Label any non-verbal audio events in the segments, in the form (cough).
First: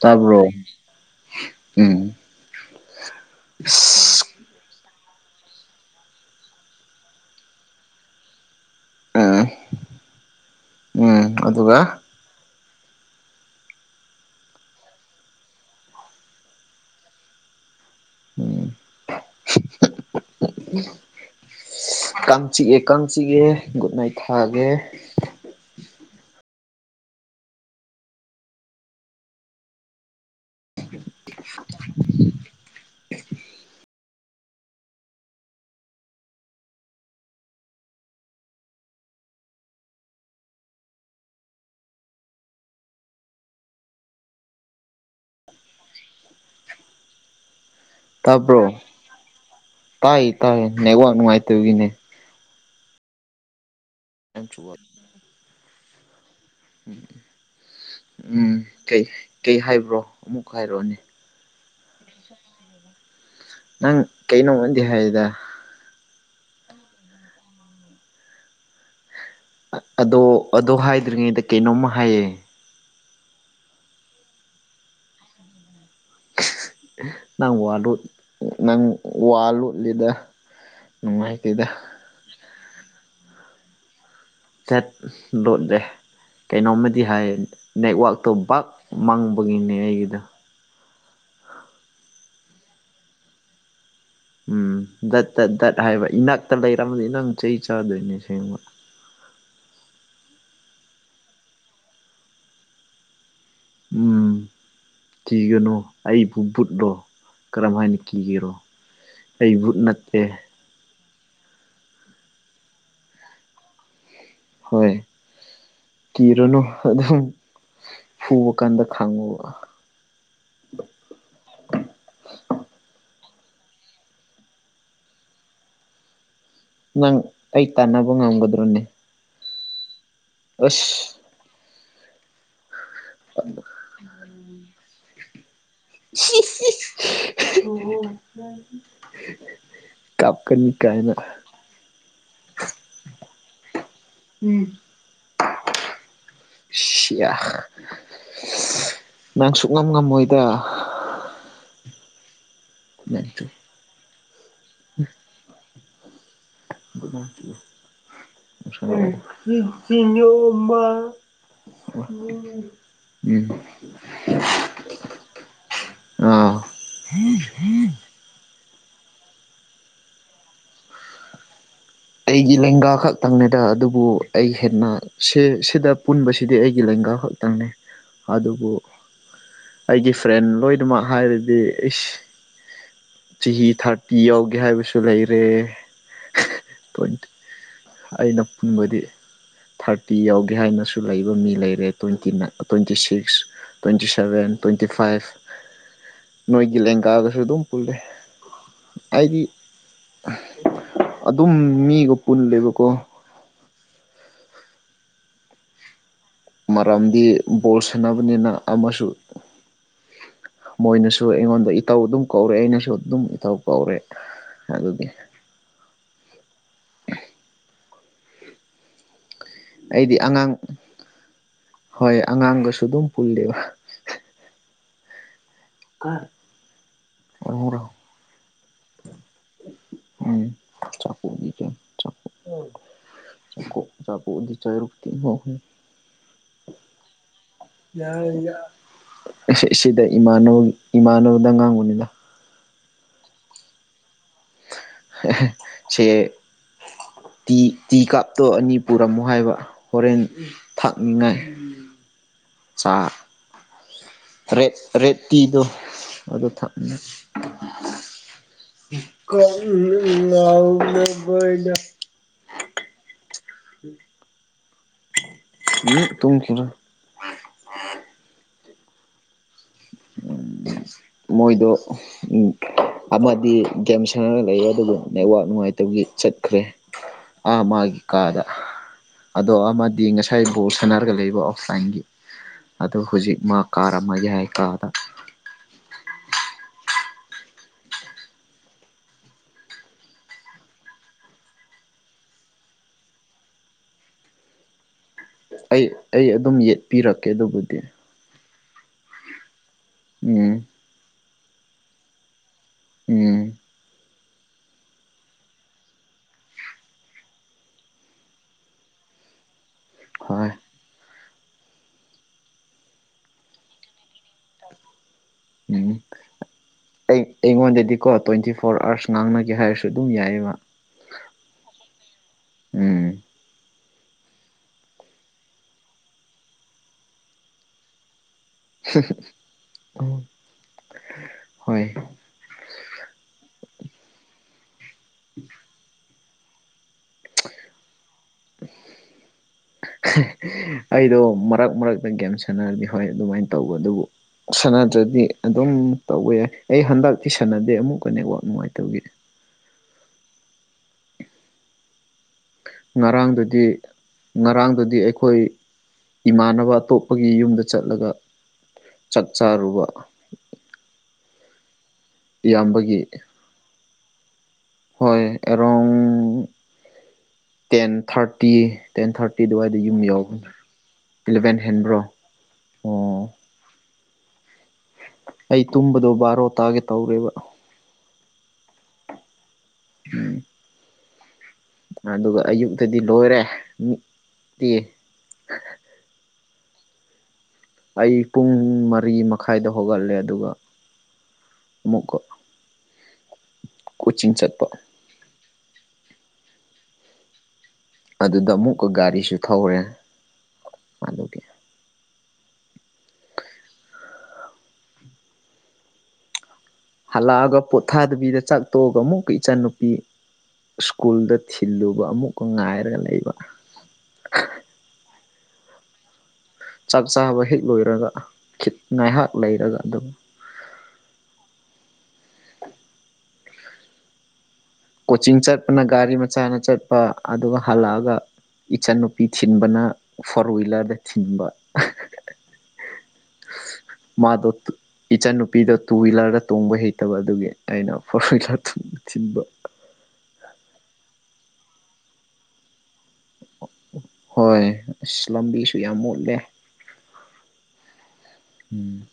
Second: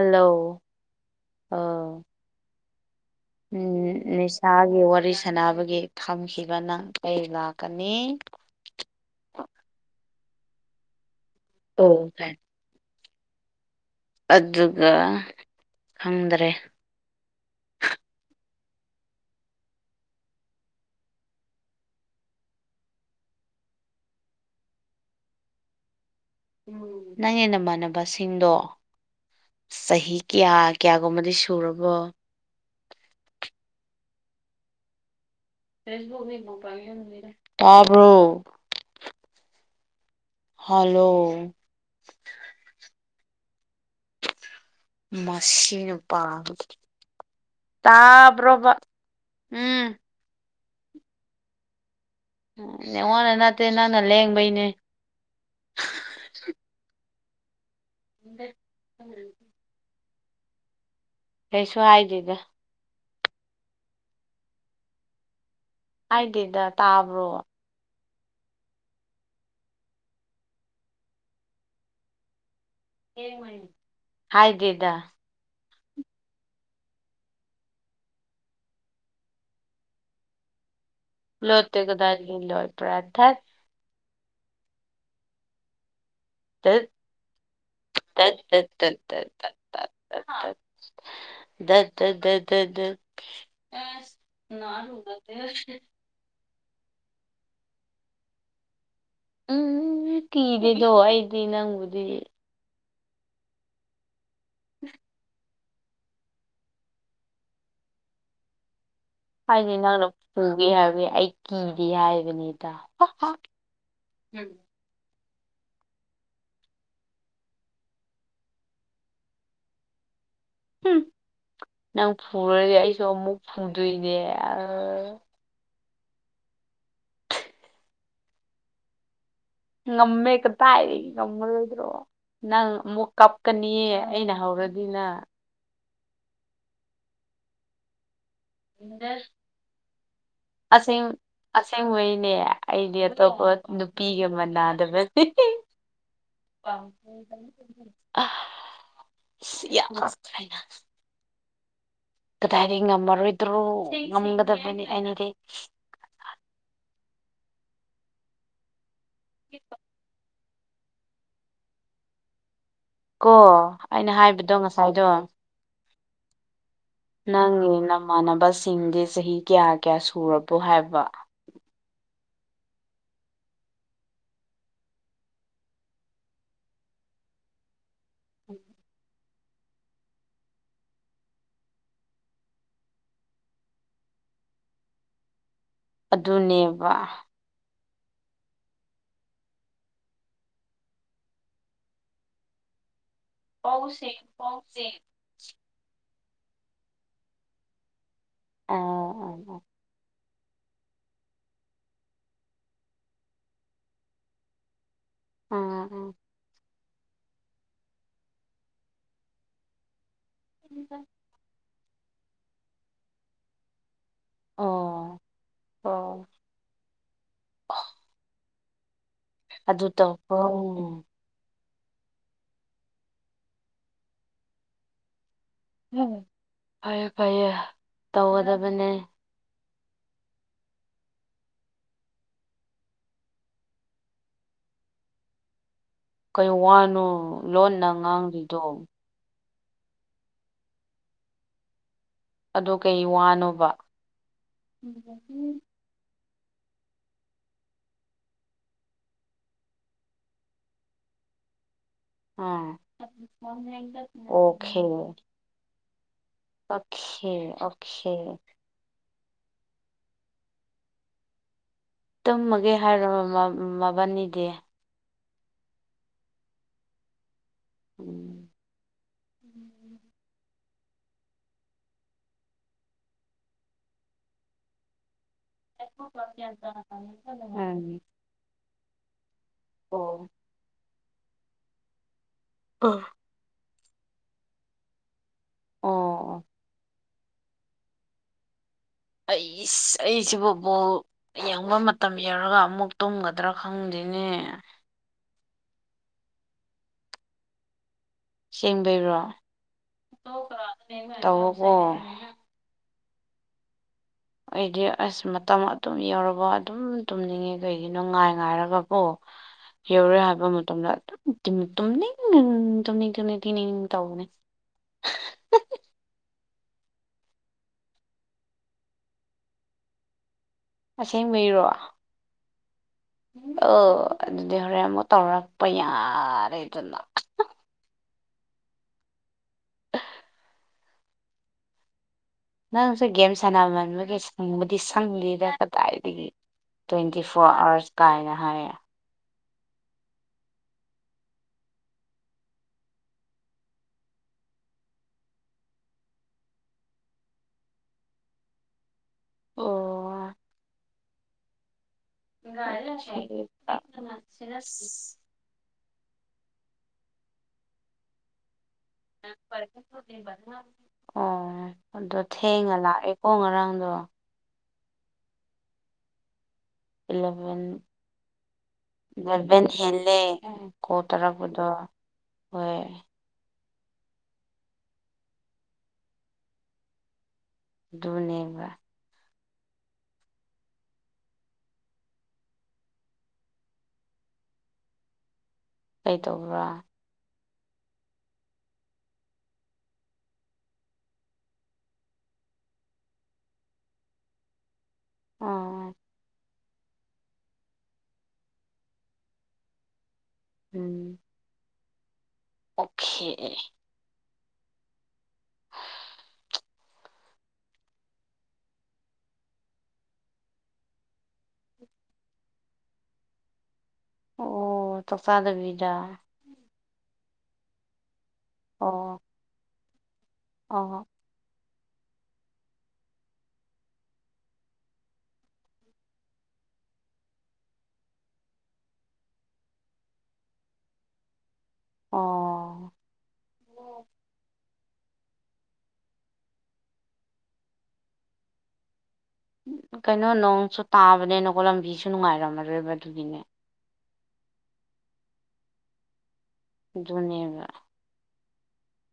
ꯇꯥꯕ꯭ꯔꯣ ꯑꯥ ꯎꯝ ꯑꯁ ꯅꯤꯁꯥꯒꯤ ꯋꯥꯔꯤ ꯁꯥꯟꯅꯕꯒꯤ ꯊꯝꯈꯤꯕ ꯅꯪ ꯆꯩ ꯂꯥꯛꯀꯅꯤ ꯎꯝ ꯎꯝ ꯑꯗꯨꯒ ꯑꯣ ꯐꯥꯏ ꯑꯗꯨꯒ ꯈꯪꯗ꯭ꯔꯦ ꯎꯝ ꯀꯥꯡ ꯆꯤꯛꯑꯦ ꯀꯥꯡ ꯆꯤꯛꯑꯦ ꯒꯨꯗ ꯅꯥꯏꯠ ꯊꯥꯒꯦ ꯎꯝ ꯅꯪꯒꯤ ꯅꯃꯥꯟꯅꯕꯁꯤꯡꯗꯣ ꯆꯍꯤ ꯀꯌꯥ ꯀꯌꯥꯒꯨꯝꯕꯗꯤ ꯁꯨꯔꯕꯣ ꯇꯥꯕ꯭ꯔꯣ ꯍꯜꯂꯣ ꯃꯁꯤꯅ ꯄꯥꯡꯝꯃꯤ ꯇꯥꯕ꯭ꯔꯣ ꯎꯝ ꯇꯥꯏ ꯇꯥꯏ ꯅꯦꯠꯋꯥꯛ ꯅꯨꯡꯉꯥꯏꯇꯕꯒꯤꯅꯦ ꯎꯝ ꯅ‌ꯦꯠꯋꯥꯛꯅ ꯅꯠꯇꯦ ꯅꯪꯅ ꯂꯦꯡꯕꯩꯅꯦ ꯎꯝ ꯎꯝ ꯀꯩ ꯀꯩ ꯍꯥꯏꯕ꯭ꯔꯣ ꯑꯃꯨꯛ ꯍꯥꯏꯔꯛꯑꯣꯅꯦ ꯀꯩꯁꯨ ꯍꯥꯏꯗꯦꯗ ꯅꯪ ꯀꯩꯅꯣꯃꯗꯤ ꯍꯥꯏꯗ ꯍꯥꯏꯗ‌ꯦꯗ ꯇꯥꯕ꯭ꯔꯣ ꯑꯗꯣ ꯑꯗꯨ ꯍꯥꯏꯗ꯭ꯔꯤꯉꯩꯗ ꯀꯩꯅꯣꯝꯃ ꯍꯥꯏꯌꯦ ꯍꯥꯏꯗꯦꯗ ꯅꯪ ꯋꯥꯗꯨ ꯅꯪ ꯋꯥꯂꯣꯠꯂꯤꯗ ꯂꯣꯠꯇ‌ꯦ ꯀꯗꯥꯏꯗꯒꯤ ꯂꯣꯠꯄꯔꯥ ꯊꯠ ꯆꯠ ꯂꯣꯠꯂꯦ ꯇꯠ ꯀꯩꯅꯣꯝꯃꯗꯤ ꯍꯥꯏꯌꯦ ꯅꯦꯠꯋꯥꯛꯇꯣ ꯇꯠ ꯕꯥꯛ ꯇꯠ ꯇꯠ ꯇꯠ ꯇꯠ ꯃꯪꯕꯒꯤꯅꯦ ꯇꯠ ꯑꯩꯒꯤꯗꫭ ꯇꯠ ꯗꯠ ꯗꯠ ꯗꯠ ꯗꯠ ꯗꯠ ꯎꯝ ꯗꯠ ꯇꯠ ꯗꯠ ꯍꯥꯏꯕ ꯏꯅꯥꯛꯇ ꯂꯩꯔꯝꯃꯗꯤ ꯅꯪ ꯆꯩ ꯆꯥꯗꯣꯏꯅꯦ ꯑꯁꯦꯡꯕ ꯎꯝ ꯀꯤꯗꯦꯗꯣ ꯑꯩꯗꯤ ꯅꯪꯕꯨꯗꯤ ꯎꯝ (inaudible) ꯀꯤꯒꯅꯣ ꯑꯩꯕꯨ ꯕꯨꯠꯂꯣ ꯀꯔꯝ ꯍꯥꯏꯅ ꯀꯤꯒꯦꯔꯣ ꯑꯩ ꯍꯥꯏꯗꯤ ꯕꯨꯠ ꯅꯪꯅ ꯅꯠꯇꯦ ꯐꯨ ꯒꯦ ꯍꯥꯏꯕꯒꯤ ꯑꯩ ꯀꯤꯗꯦ ꯍꯥꯏꯕꯅꯤꯗ ꯍꯥ ꯍꯥ ꯍꯣꯏ ꯀꯤꯔꯨꯅꯨ ꯑꯗꯨꯝ ꯐꯨꯕ ꯀꯥꯟꯗ ꯈꯪꯉꯨꯕ ꯍꯨꯝ ꯅꯪ ꯐꯨꯔꯗꯤ ꯑꯩꯁꯨ ꯑꯃꯨꯛ ꯐꯨꯗꯣꯏꯅꯦ ꯑ ꯅꯪ ꯑꯩ ꯇꯥꯟꯅꯕ ꯉꯝꯒꯗ꯭ꯔꯣꯅꯦ ꯉꯝꯃꯦ ꯀꯇꯥꯏꯗꯒꯤ ꯑꯁ ꯉꯝꯃꯔꯣꯏꯗ꯭ꯔꯣ ꯅꯪ ꯑꯃꯨꯛ ꯀꯞꯀꯅꯤꯌꯦ ꯑꯩꯅ ꯍꯧꯔꯗꯤꯅ ꯁꯤꯏꯁ ꯏꯁ (unintelligible) ꯀꯞꯀꯅꯤ ꯑꯁꯦꯡ ꯀꯥꯏꯅ ꯑꯁꯦꯡꯕꯩꯅꯦ ꯑꯩꯗꯤ ꯑꯇꯣꯞꯄ ꯅꯨꯄꯤꯒ ꯃꯥꯟꯅꯗꯕ ꯁꯤꯌꯥ ꯑ ꯅꯪ ꯁꯤ ꯁꯨꯛꯉꯝ ꯌꯥꯝ ꯉꯝꯃꯣꯏꯗ ꯍꯥꯏꯅ ꯀꯗꯥꯏꯗꯩ ꯅꯪꯁꯨ ꯉꯝꯃꯔꯣꯏꯗ꯭ꯔꯣ ꯉꯝꯒꯗꯕꯅꯤ ꯑꯩꯅꯗꯤ (unintelligible) (unintelligible) ꯀꯣ ꯑꯩꯅ ꯍꯥꯏꯕꯗꯣ ꯉꯁꯥꯏꯗꯣ ꯑꯥ ꯅꯪꯒꯤ ꯅꯃꯥꯟꯅꯕꯁꯤꯡꯒꯤ ꯆꯍꯤ ꯀꯌꯥ ꯀꯌꯥ ꯁꯨꯔꯕꯣ ꯍꯥꯏꯕ ꯑꯩꯒꯤ ꯂꯦꯡꯒꯥ ꯈꯛꯇꯪꯅꯦꯗ ꯑꯗꯨꯕꯨ ꯑꯩ ꯍꯦꯟꯅ ꯁꯦ ꯁꯤꯗ ꯄꯨꯟꯕꯁꯤꯗꯤ ꯑꯩꯒꯤ ꯂꯦꯡꯒꯥ ꯈꯛꯇꯪꯅꯤ ꯑꯗꯨꯕꯨ ꯑꯩꯒꯤ ꯐ꯭ꯔꯦꯟ ꯂꯣꯏꯅꯃꯛ ꯍꯥꯏꯔꯗꯤ ꯏꯁ ꯆꯍꯤ ꯊꯥꯔꯇꯤ ꯌꯧꯒꯦ ꯍꯥꯏꯕꯁꯨ ꯂꯩꯔꯦ ꯑꯗꯨꯅꯦꯝ ꯇ꯭ꯋꯦꯟꯇꯤ ꯑꯩꯅ ꯄꯨꯟꯕꯗꯤ ꯊꯥꯔꯇꯤ ꯌꯧꯒꯦ ꯍꯥꯏꯅꯁꯨ ꯂꯩꯕ ꯃꯤ ꯂꯩꯔꯦ ꯇ꯭ꯋꯦꯟꯇꯤꯅꯥꯏ ꯇ꯭ꯋꯦꯟꯇꯤ ꯁꯤꯛꯁ ꯇ꯭ꯋꯦꯟꯇꯤ ꯄꯧꯁꯤꯡ ꯁꯚꯦꯟ ꯇ꯭ꯋꯦꯟꯇꯤ ꯄꯧꯁꯤꯡ ꯐꯥꯏꯚ ꯅꯣꯏꯒꯤ ꯂꯦꯡꯒꯥꯒꯁꯨ ꯑꯗꯨꯝ ꯄꯨꯜꯂꯦ ꯑꯣ ꯑꯩꯗꯤ ꯑꯣ ꯑꯣ ꯇꯨꯝ ꯃꯤꯒ ꯄꯨꯜꯂꯦꯕꯀꯣ ꯑꯥ ꯑꯥ ꯃꯔꯝꯗꯤ ꯕꯣꯜ ꯁꯥꯟꯅꯕꯅꯤꯅ ꯑꯃꯁꯨ ꯃꯣꯏꯅ ꯁꯨ ꯑꯩꯉꯣꯟꯗ ꯏꯇꯥꯎ ꯑꯗꯨꯝ ꯀꯧꯔꯦ ꯑꯩꯅꯁꯨ ꯑꯗꯨꯝ ꯏꯇꯥꯎ ꯀꯧꯔꯦ ꯑꯗꯨꯒꯤ ꯑꯣ ꯑꯣ ꯑꯗꯨ ꯑꯩꯗꯤ ꯑꯉꯥꯡ ꯇꯧꯕ꯭ꯔꯣ ꯍꯣꯏ ꯑꯉꯥꯡꯒꯁꯨ ꯑꯗꯨꯝ ꯄꯨꯜꯂꯤꯕ (unintelligible) ꯐꯩꯌꯦ ꯐꯩꯌꯦ ꯇꯧꯒꯗꯕꯅꯦ ꯎꯝ (unintelligible) (unintelligible) ꯀꯩ ꯋꯥꯅꯣ ꯂꯣꯟꯅ ꯉꯥꯡꯂꯤꯗꯣ ꯑꯁꯤ ꯁꯤꯗ ꯏꯃꯥꯟꯅꯕꯒꯤ ꯏꯃꯥꯟꯅꯕꯗ ꯉꯥꯡꯕꯅꯤꯗ ꯑꯗꯣ ꯀꯩ ꯋꯥꯅꯣꯕ ꯆꯦ ꯇꯤ ꯇꯤꯀꯥꯞꯇꯣ ꯑꯅꯤ ꯄꯨꯔꯝꯃꯣ ꯍꯥꯏꯕ ꯍꯣꯔꯦꯟ ꯊꯥꯛꯅꯤꯉꯥꯏ ꯑꯥ (unintelligible) ꯇ꯭ꯔꯦꯠ ꯔꯦꯠꯇꯤꯗꯣ ꯑꯗꯨ ꯊꯛꯅꯤꯡꯉꯤ ꯑꯣꯈꯦ ꯑꯣꯈꯦ (unintelligible) ꯇꯨꯝꯃꯒꯦ ꯍꯥꯏꯔꯣ ꯕ ꯃꯕꯥꯟꯅꯤꯗꯤ ꯎꯝ ꯇꯨꯝꯈꯤꯔꯣꯏ ꯎꯝ (inaudible) ꯃꯣꯏꯗꯣ ꯎꯝ ꯑꯃꯗꯤ ꯒꯦꯝ ꯁꯦꯅꯔ ꯂꯩꯌꯦ ꯑꯗꯨꯕꯨ ꯅꯦꯋꯥꯛ ꯅꯨꯡꯉꯥꯏꯇꯕꯒꯤ ꯆꯠꯈ꯭ꯔꯦ ꯑꯥ ꯃꯥꯒꯤ ꯎꯝ. ꯀꯥꯗ ꯑꯗꯣ ꯑꯃꯗꯤ ꯑꯣ ꯉꯁꯥꯏ ꯕꯣꯜ ꯁꯥꯟꯅꯔꯒ ꯂꯩꯕ ꯑꯣꯐꯂꯥꯏꯟꯒꯤ ꯑꯗꯣ ꯑꯣ ꯍꯨꯖꯤꯛ ꯃꯥ ꯀꯥꯔꯝꯃꯒꯦ ꯍꯥꯏ ꯀꯥꯗ ꯑꯣ ꯑꯣ ꯑꯩꯁ ꯑꯩꯁꯤꯕꯨ ꯕꯣꯜ ꯌꯦꯡꯕ ꯃꯇꯝ ꯌꯧꯔꯒ ꯑꯃꯨꯛ ꯇꯨꯝꯒꯗ꯭ꯔꯥ ꯈꯪꯗꯦꯅꯦ ꯑꯩ ꯑꯩ ꯑꯗꯨꯝ ꯌꯦꯠꯄꯤꯔꯛꯀꯦ ꯑꯗꯨꯕꯨꯗꯤ ꯑꯆꯦꯡꯕꯩꯔꯣ ꯎꯝ ꯇꯧꯑꯣꯀꯣ ꯎꯝ ꯑꯩꯗꯤ ꯑꯁ ꯃꯇꯝ ꯑꯗꯨꯝ ꯌꯧꯔꯕ ꯑꯗꯨꯝ ꯇꯨꯝꯅꯤꯡꯉꯤ ꯀꯩꯒꯤꯅꯣ ꯉꯥꯏ ꯉꯥꯏꯔꯒꯀꯣ (inaudible) ꯌꯧꯔꯦ ꯍꯥꯏꯕ ꯍꯣꯏ ꯃꯇꯝꯗ ꯑꯗꯨꯝ ꯇꯤꯝ ꯇꯨꯝꯅꯤꯡ ꯇꯨꯝꯅꯤꯡ ꯇꯨꯝꯅꯤꯡ ꯇꯤꯅꯤꯡ ꯇꯧꯕꯅꯤꯅꯦ ꯎꯝ (inaudible) ꯑꯩ ꯑꯩꯉꯣꯟꯗꯗꯤꯀꯣ ꯇ꯭ꯋꯦꯟꯇꯤ ꯐꯣꯔ ꯑꯥꯋ꯭ꯔꯁ ꯉꯥꯡꯅꯒꯦ ꯍꯥꯏꯔꯁꯨ ꯑꯗꯨꯝ ꯌꯥꯏꯌꯦꯕ ꯑꯁꯦꯡꯕꯩꯔꯣ ꯎꯝ ꯑꯣ ꯑꯗꯨꯗꯤ ꯍꯣꯔꯦꯟ ꯑꯃꯨꯛ ꯇꯧꯔꯛꯄ ꯌꯥꯔꯦꯗꯅ (unintelligible) ꯍꯣꯏ ꯅꯪꯁꯨ ꯒꯦꯝ ꯁꯥꯟꯅꯃꯟꯕꯒꯤ ꯁꯪꯕꯗꯤ ꯁꯪꯗꯦꯗ ꯀꯗꯥꯏꯗꯒꯤ ꯇ꯭ꯋꯦꯟꯇꯤ ꯐꯣꯔ ꯑꯥꯋ꯭ꯔꯁ ꯀꯥꯏꯅ ꯍꯥꯏꯌꯦ ꯑꯩꯗꯣ ꯃꯔꯛ ꯃꯔꯛꯇ ꯒꯦꯝ ꯁꯥꯟꯅꯔꯗꯤ ꯍꯣꯏ ꯑꯗꯨꯃꯥꯏꯅ ꯇꯧꯕ ꯑꯗꯨꯕꯨ ꯁꯥꯟꯅꯗ꯭ꯔꯗꯤ ꯑꯗꯨꯝ ꯇꯧꯋꯦ ꯑꯩ ꯍꯟꯗꯛꯇꯤ ꯁꯥꯟꯅꯗꯦ ꯑꯃꯨꯛꯀ ꯅꯦꯠꯋꯥꯛ ꯅꯨꯡꯉꯥꯏꯇꯕꯒꯤ ꯑꯣ ꯉꯔꯥꯡꯗꯨꯗꯤ ꯉꯔꯥꯡꯗꯨꯗꯤ (unintelligible) ꯑꯩꯈꯣꯏ ꯏꯃꯥꯟꯅꯕ ꯑꯇꯣꯞꯄꯒꯤ ꯌꯨꯝꯗ ꯆꯠꯂꯒ ꯆꯥꯛ ꯆꯥꯔꯨꯕ (unintelligible) ꯑꯣ ꯑꯗꯣ ꯊꯦꯡꯅ ꯏꯌꯥꯝꯕꯒꯤ ꯂꯥꯛꯑꯦꯀꯣ ꯉꯔꯥꯡꯗꯣ ꯍꯣꯏ ꯑꯦꯔꯣꯡ eleven ten thirty ten thirty eleven ꯑꯗꯨꯋꯥꯏꯗ ꯌꯨꯝ ꯍꯦꯜꯂꯦ ꯌꯧꯕꯅꯤ ꯀꯣꯜ ꯇꯧꯔꯛꯄꯗꯣ ꯍꯣꯏ ꯑꯣ ꯑꯩ ꯇꯨꯝꯕꯗꯣ ꯕꯥꯔꯣ ꯇꯥꯒꯦ ꯇꯧꯔꯦꯕ ꯗꯨꯨꯅꯦꯕ (inaudible) ꯑꯗꯨꯒ ꯑꯌꯨꯛꯇꯗꯤ ꯂꯣꯏꯔꯦ ꯃꯤꯠ ꯇꯤ ꯀꯩ ꯇꯧꯕ꯭ꯔꯥ? ꯑꯩ ꯄꯨꯡ ꯃꯔꯤ ꯃꯈꯥꯏꯗ ꯍꯧꯒꯠꯂꯦ ꯑꯗꯨꯒ ꯑꯃꯨꯛꯀꯥ ꯀꯣꯏꯆꯤꯡ ꯆꯠꯄ (unintelligible) ꯑꯗꯨꯗ ꯑꯃꯨꯛꯀ ꯒꯥꯔꯤꯁꯨ ꯊꯧꯔꯦ ꯎꯝ ꯑꯗꯨꯒꯤ ꯑꯣꯛꯈꯦ ꯍꯥꯜꯂꯛꯑꯒ ꯄꯣꯊꯥꯗꯕꯤꯗ ꯆꯥꯛ ꯇꯣꯛꯑꯒ ꯑꯃꯨꯛꯀ ꯏꯆꯟꯅꯨꯄꯤ ꯁ꯭ꯀꯨꯜꯗ ꯊꯤꯜꯂꯨꯕ ꯑꯃꯨꯛꯀ ꯉꯥꯏꯔꯒ ꯂꯩꯕ ꯑꯣ ꯆꯥꯛ ꯆꯥꯗꯕꯤꯗ? ꯆꯥꯛ ꯆꯥꯕ ꯍꯦꯛ ꯂꯣꯏꯔꯒ ꯈꯤꯠ ꯉꯥꯏꯍꯥꯛ ꯂꯩꯔꯒ ꯑꯗꯨꯝ ꯑꯣ ꯑꯣ (unintelligible) ꯀꯣꯆꯤꯡ ꯆꯠꯄꯅ ꯒꯥꯔꯤ ꯃꯆꯥꯅ ꯆꯠꯄ ꯑꯗꯨꯒ ꯍꯜꯂꯛꯑꯒ ꯏꯆꯟꯅꯨꯄꯤ ꯊꯤꯟꯕꯅ ꯐꯣꯔ ꯋꯤꯂꯔꯗ ꯊꯤꯟꯕ ꯑꯣ ꯃꯥꯗꯣ ꯇꯨꯠ ꯏꯆꯟꯅꯨꯄꯤꯗꯣ ꯇꯨ ꯋꯤꯂꯔꯗ ꯇꯣꯡꯕ ꯍꯩꯇꯕ ꯑꯗꯨꯒꯤ ꯑꯩꯅ ꯐꯣꯔ ꯋꯤꯂꯔ ꯇꯨ ꯊꯤꯟꯕ ꯀꯩꯅꯣ ꯅꯣꯡꯁꯨ ꯇꯥꯕꯅꯦꯅ ꯀꯣ ꯂꯝꯕꯤꯁꯨ ꯅꯨꯡꯉꯥꯏꯔꯝꯃꯔꯣꯏꯕ ꯑꯗꯨꯒꯤꯅꯦ ꯍꯣꯏ ꯑꯁ ꯂꯝꯕꯤꯁꯨ ꯌꯥꯝ ꯃꯣꯠꯂꯦ ꯗꯨꯅꯦꯕ ꯎꯝ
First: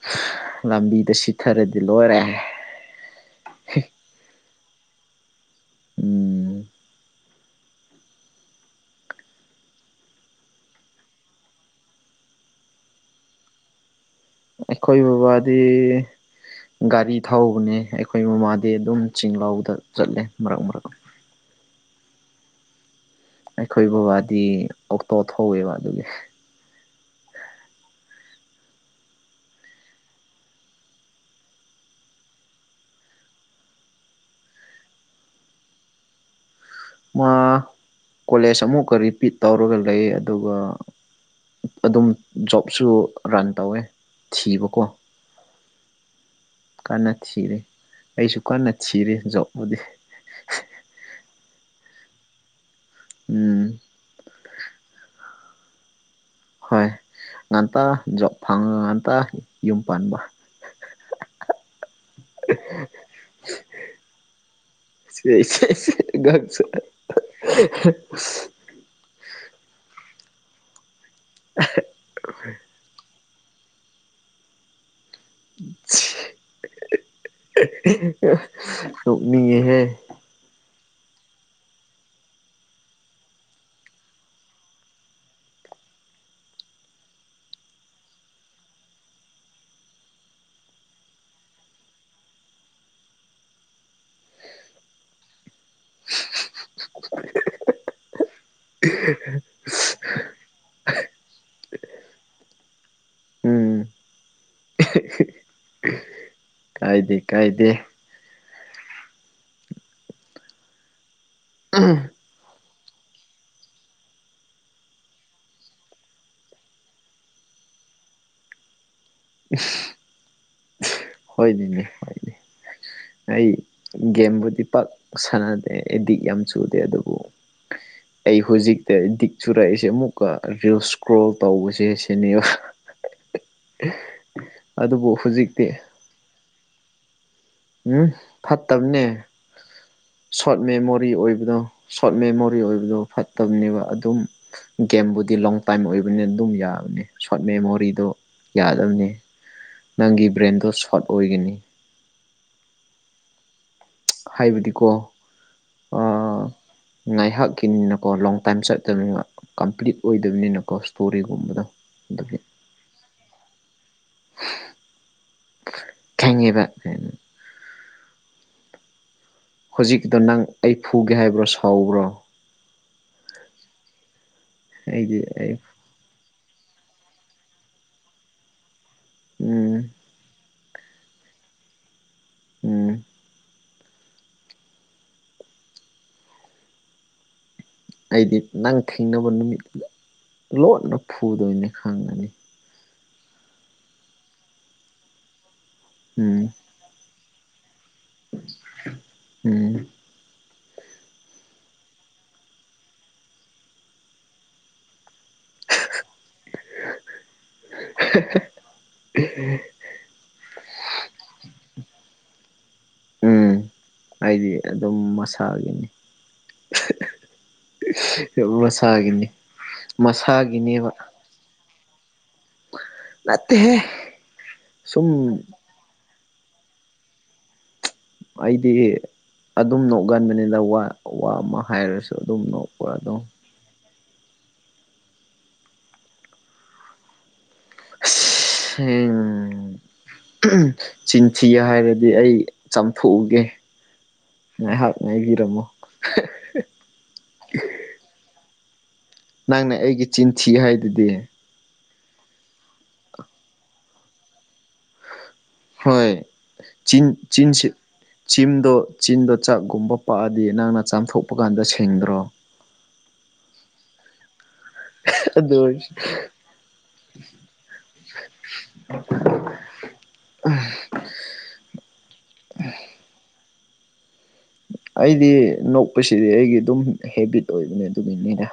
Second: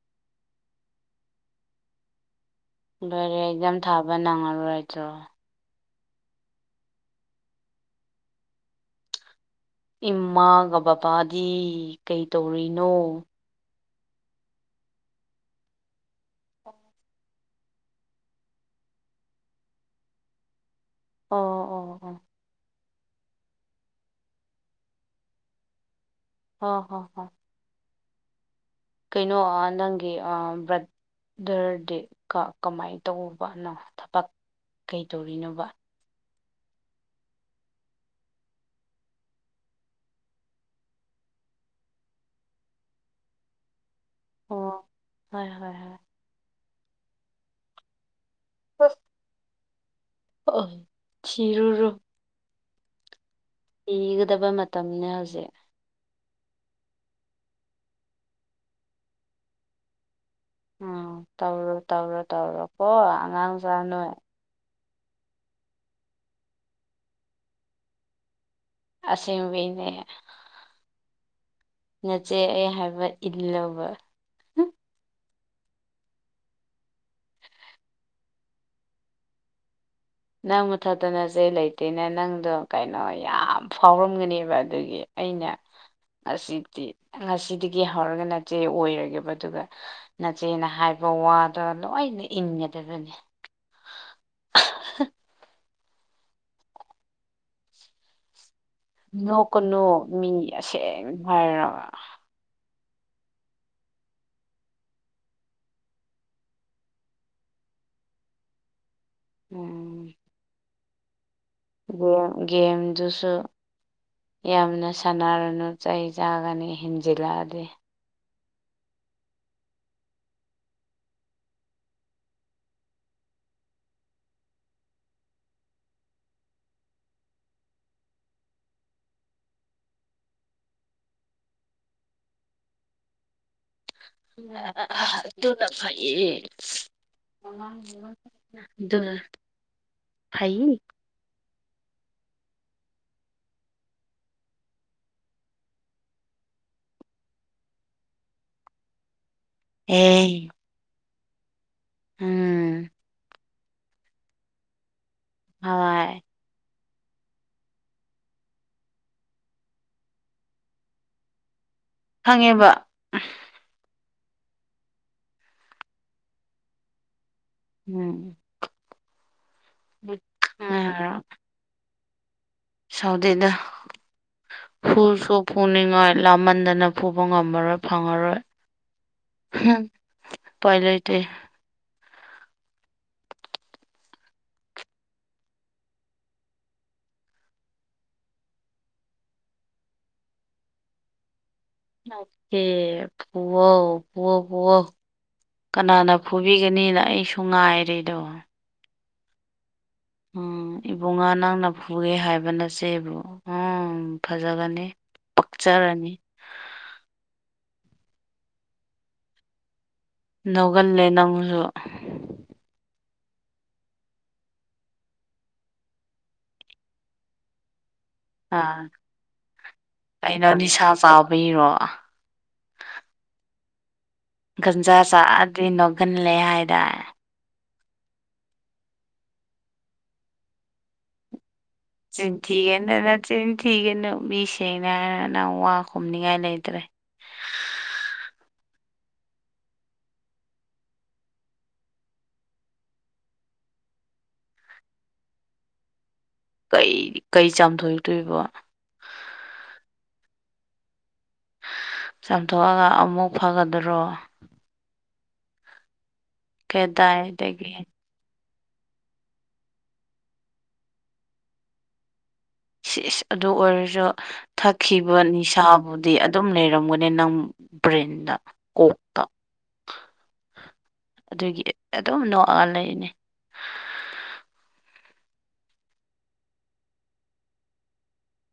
(unintelligible) ꯂꯝꯕꯤꯗ ꯁꯤꯠꯊꯥꯔꯗꯤ ꯂꯣꯏꯔꯦ ꯂꯣꯏꯔꯦ ꯑꯦꯛꯖꯥꯝ ꯊꯥꯕ ꯅꯪꯉꯔꯣꯏ ꯆꯣ ꯎꯝ ꯏꯃꯥꯒ ꯕꯥꯕꯥꯗꯤ ꯀꯩꯇꯧꯔꯤꯅꯣ? ꯑꯩꯈꯣꯏ ꯕꯥꯕꯥꯗꯤ ꯒꯥꯔꯤ ꯊꯧꯕꯅꯦ ꯑꯩꯈꯣꯏ ꯃꯥꯃꯥꯗꯤ ꯑꯗꯨꯝ ꯆꯤꯡ ꯂꯧꯗ ꯆꯠꯂꯦ ꯃꯔꯛ ꯃꯔꯛ ꯑꯣ ꯑꯣ ꯑꯣ ꯑꯩꯈꯣꯏ ꯕꯕꯥꯗꯤ ꯑꯣꯛꯇꯣ ꯊꯧꯋꯦꯕ ꯑꯗꯨꯒꯤ ꯍꯣ ꯍꯣ ꯍꯣ ꯀꯩꯅꯣ ꯑꯥ ꯅꯪꯒꯤ ꯑꯥ ꯕ꯭ꯔꯠ ꯗꯔꯗꯤ ꯀꯥ ꯀꯃꯥꯏ ꯇꯧꯕ ꯅꯣ ꯊꯕꯛ ꯀꯩꯇꯧꯔꯤꯅꯣꯕ? ꯃꯥ ꯀꯣꯂꯦꯖ ꯑꯃꯨꯛꯀ ꯔꯤꯄꯤꯠ ꯇꯧꯔꯒ ꯂꯩꯌꯦ ꯑꯗꯨꯒ ꯑꯗꯨꯝ ꯖꯣꯕꯁꯨ ꯔꯟ ꯇꯧꯋꯦ ꯊꯤꯕꯀꯣ ꯑꯣ ꯍꯣꯏ ꯍꯣꯏ ꯍꯣꯏ ꯀꯟꯅ ꯊꯤꯔꯤ ꯑꯩꯁꯨ ꯀꯟꯅ ꯊꯤꯔꯤ ꯖꯣꯕꯄꯨꯗꯤ (unintelligible) ꯊꯤꯔꯨꯔꯣ ꯎꯝ ꯏꯒꯗꯕ ꯃꯇꯝꯅꯦ ꯍꯧꯖꯤꯛ ꯍꯣꯏ ꯉꯟꯇꯥ ꯖꯣꯕ ꯐꯪꯉꯒ ꯉꯟꯇꯥ ꯌꯨꯝ ꯄꯥꯟꯕ (unintelligible) ꯇꯧꯔꯨꯔꯣ ꯇꯧꯔꯣ ꯇꯧꯔꯣ ꯀꯣ ꯑꯉꯥꯡꯁꯥ ꯅꯣꯏ ꯁꯤꯁ ꯁꯤꯁ ꯁꯤꯠ ꯑꯉꯥꯡꯁꯥ (unintelligible) ꯑꯁꯦꯡꯕꯒꯤꯅꯦ ꯅꯆꯦ ꯑꯩ ꯍꯥꯏꯕ ꯏꯜꯂꯧꯕ ꯅꫭꯛꯅꯤꯡꯉꯦ ꯍꯦ꯫ ꯅꯪ ꯃꯊꯛꯇ ꯅꯆꯦ ꯂꯩꯇꯦꯅ ꯅꯪꯗꯣ ꯀꯩꯅꯣ ꯌꯥꯝ ꯐꯥꯎꯔꯝꯒꯅꯤꯕ ꯑꯗꯨꯒꯤ꯫ ꯑꯩꯅ ꯑꯁꯤꯗꯤ ꯉꯁꯤꯗꯒꯤ ꯍꯧꯔꯒ ꯅꯆꯦ ꯑꯣꯏꯔꯒꯦꯕ ꯑꯗꯨꯒ ꯅꯆꯦꯅ ꯍꯥꯏꯕ ꯋꯥꯗꯣ ꯂꯣꯏꯅ ꯏꯪꯒꯗꯕꯅꯤ꯫ (unintelligible) ꯅꯣꯛꯀꯅꯨ ꯃꯤ ꯑꯁꯦꯡ ꯍꯥꯏꯔꯒ꯫ (inaudible) ꯀꯥꯏꯗꯦ-ꯀꯥꯏꯗꯦ꯫ ꯎꯝ꯫ ꯒꯦꯝ ꯒꯦꯝꯗꯨꯁꯨ ꯌꯥꯝꯅ ꯁꯥꯟꯅꯔꯅꯨ ꯆꯩ ꯆꯥꯒꯅꯤ ꯍꯦꯟꯖꯤꯜꯂꯛꯑꯗꯤ꯫ (unintelligible) ꯍꫭꯏꯅꯤꯅꯦ ꯑꯩ ꯒꯦꯝꯕꯨꯗꯤ ꯄꯥꯛ ꯁꯥꯟꯅꯗꯦ ꯑꯦꯗꯤꯛ ꯌꯥꯝ ꯆꯨꯗꯦ ꯑꯗꯨꯕꯨ ꯑꯩ ꯍꯧꯖꯤꯛꯇ ꯗꯤꯛ ꯆꯨꯔꯛꯏꯁꯦ ꯑꯃꯨꯛꯀ ꯔꯤꯜ ꯏꯁꯀ꯭ꯔꯣꯜ ꯇꯧꯕꯁꯦ ꯁꯤꯅꯦꯕ꯫ ꯑꯗꯨꯕꯨ ꯍꯧꯖꯤꯛꯇꯤ (inaudible) ꯎꯝ ꯐꯠꯇꯕꯅꯦ ꯑꯗꯨꯅ ꯁꯣꯔꯠ ꯐꯩ ꯃꯦꯃꯣꯔꯤ ꯑꯣꯏꯕꯗꯣ꯫ ꯁꯣꯔꯠ ꯃꯦꯃꯣꯔꯤ ꯑꯣꯏꯕꯗꯣ ꯐꯠꯇꯕꯅꯦꯕ ꯑꯗꯨꯝ ꯒꯦꯝꯕꯨꯗꯤ ꯂꯣꯡ ꯇꯥꯏꯝ ꯑꯣꯏꯕꯅꯤꯅ ꯑꯗꯨꯝ ꯌꯥꯕꯅꯦ ꯁꯣꯔꯠ ꯃꯦꯃꯣꯔꯤꯗꯣ ꯌꯥꯗꯕꯅꯤ꯫ ꯅꯪꯒꯤ ꯑꯦ ꯕ꯭ꯔꯦꯟꯗꯣ ꯁꯣꯔꯠ ꯑꯣꯏꯒꯅꯤ꯫ ꯎꯝ꯫ ꯍꯥꯏꯕꯗꯤꯀꯣ ꯍꯥꯏ꯫ ꯉꯥꯏꯍꯥꯛꯀꯤꯅꯤꯅꯀꯣ ꯂꯣꯡ ꯇꯥꯏꯝ ꯆꯠꯇꯕꯅꯤꯅ ꯀꯝꯄ꯭ꯂꯤꯠ ꯑꯣꯏꯗꯕꯅꯤꯅꯀꯣ ꯁ꯭ꯇꯣꯔꯤꯒꯨꯝꯕꯗꯣ꯫ (unintelligible) ꯈꯪꯉꯦꯕ (inaudible) ꯎꯝ꯫ ꯍꯧꯖꯤꯛꯗꯣ ꯅꯪ ꯑꯩ ꯐꯨꯒꯦ ꯍꯥꯏꯕ꯭ꯔꯣ ꯁꯥꯎꯕ꯭ꯔꯣ꯫ ꯁꯥꯎꯗꯤꯗ ꯑꯩꯗꯤ ꯐꯨꯁꯨ ꯑꯩ ꯐꯨꯅꯤꯡꯉꯥꯏ ꯂꯥꯃꯟꯗꯅ ꯐꯨꯕ ꯉꯝꯃꯔꯣꯏ ꯐꯪꯉꯔꯣꯏ꯫ ꯎꯝ ꯄꯥꯏ ꯂꯩꯇꯦ꯫ ꯎꯝ꯫ ꯑꯩꯗꯤ ꯅꯪ ꯊꯦꯡꯅꯕ ꯅꯨꯃꯤꯠꯇꯨꯗ ꯂꯣꯠꯅ ꯐꯨꯗꯣꯏꯅꯦ ꯈꯪ ꯑꯥꯎꯀꯦ ꯐꯨꯋꯣ ꯐꯨꯋꫭ ꯄꯨꯋꯣ꯫ ꯀꯅꯥꯅ ꯎꯝ ꯐꯨꯕꯤꯒꯅꯤꯅ ꯑꯩꯁꯨ ꯉꯥꯏꯔꯤꯗꯣ꯫ ꯎꯝ꯫ ꯎꯝ ꯏꯕꯨꯡꯉꯥ ꯅꯪꯅ ꯐꯨꯔꯦ ꯍꯥꯏꯕ ꯅꯆꯦꯕꯨ ꯎꯪ꯫ ꯎꯝ ꯐꯖꯒꯅꯤ ꯄꯛꯆꯔꯅꯤ꯫ (unintelligible) (unintelligible) ꯂꯧꯒꯜꯂꯦ ꯅꯪꯁꯨ꯫ ꯎꯝ ꯑꯩꯗꯤ ꯑꯗꯨꯝ ꯃꯁꯥꯒꯤꯅꯤ꯫ ꯑꯥ ꯃꯁꯥꯒꯤꯅꯤ ꯀꯩꯅꯣ ꯅꯤꯁꯥ ꯃꯁꯥꯒꯤꯅꯦꯕ꯫ (unintelligible) ꯅꯠꯇꯦꯍꯦ꯫ ꯒꯟꯖꯥ ꯁꯨꯝ ꯆꯥꯑꯗꯤ ꯅꯣꯛꯒꯜꯂꯦ ꯍꯥꯏꯗꯥꯏ ꯃꯥꯏꯗꯤꯒꯤ ꯑꯗꯨꯝ ꯅꯣꯛꯒꯟꯕꯅꯤꯗ ꯋꯥ ꯋꯥ ꯑꯃ ꯍꯥꯏꯔꯁꯨ ꯑꯗꯨꯝ ꯅꯣꯛꯄ ꯆꯤꯟꯊꯤꯒꯅꯨ ꯑꯗꯣ ꯅꯆꯤꯟ ꯊꯤꯒꯅꯨ ꯃꯤ ꯁꯦꯡꯅ ꯍꯥꯏꯔ ꯅꯪ ꯋꯥ ꯈꯨꯝꯅꯤꯡꯉꯥꯏ ꯂꯩꯇ꯭ꯔꯦ ꯁꯦꯡ ꯎꯝ ꯎꯝ ꯆꯤꯟꯊꯤ ꯍꯥꯏꯔꯗꯤ ꯑꯩ ꯆꯥꯝꯊꯣꯛꯎꯒꯦ ꯉꯥꯏꯍꯥꯛ ꯉꯥꯏꯕꯤꯔꯝꯃꯣ ꯀꯩꯗꯤ ꯀꯩ ꯆꯥꯝꯊꯣꯢꯇꯣꯏꯕ ꯅꯪꯅ ꯑꯩꯒꯤ ꯆꯤꯟ ꯊꯤ ꯍꯥꯏꯗꯨꯗꯤ ꯍ ꯆꯥꯝꯊꯣꯛꯑꯒ ꯑꯃꯨꯛ ꯐꯒꯗ꯭ꯔꯣ ꯍꯣꯏ ꯆꯤꯟ ꯆꯤꯟ ꯁꯤ ꯀꯗꯥꯏꯗꯒꯤ ꯆꯤꯝꯗꯣ ꯆꯤꯟꯗꯣ ꯆꯥꯛꯒꯨꯝꯕ ꯄꯛꯑꯗꯤ ꯅꯪꯅ ꯆꯥꯝꯊꯣꯛꯄꯀꯥꯟꯗ ꯁꯦꯡꯗ꯭ꯔꯣ ꯁꯤꯁ ꯑꯗꯨ ꯑꯣꯏꯔꯁꯨ ꯊꯛꯈꯤꯕ ꯑꯗꯨ ꯑꯣꯏꯔꯁꯨ ꯅꯤꯁꯥꯕꯨꯗꯤ ꯑꯗꯨꯝ ꯂꯩꯔꯝꯒꯅꯤ ꯅꯪ ꯕ꯭ꯔꯦꯟꯗ ꯀꯣꯛꯇ ꯑꯗꯨꯒꯤ ꯑꯗꯨꯝ ꯅꯣꯛꯑꯒ ꯂꯩꯔꯤꯅꯦ ꯑꯩꯗꯤ ꯅꯣꯛꯄꯁꯤꯗꯤ ꯑꯩꯒꯤ ꯑꯗꯨꯝ ꯍꯦꯕꯤꯠ ꯑꯣꯏꯕꯅꯦ ꯑꯗꯨꯒꯤꯅꯤꯗ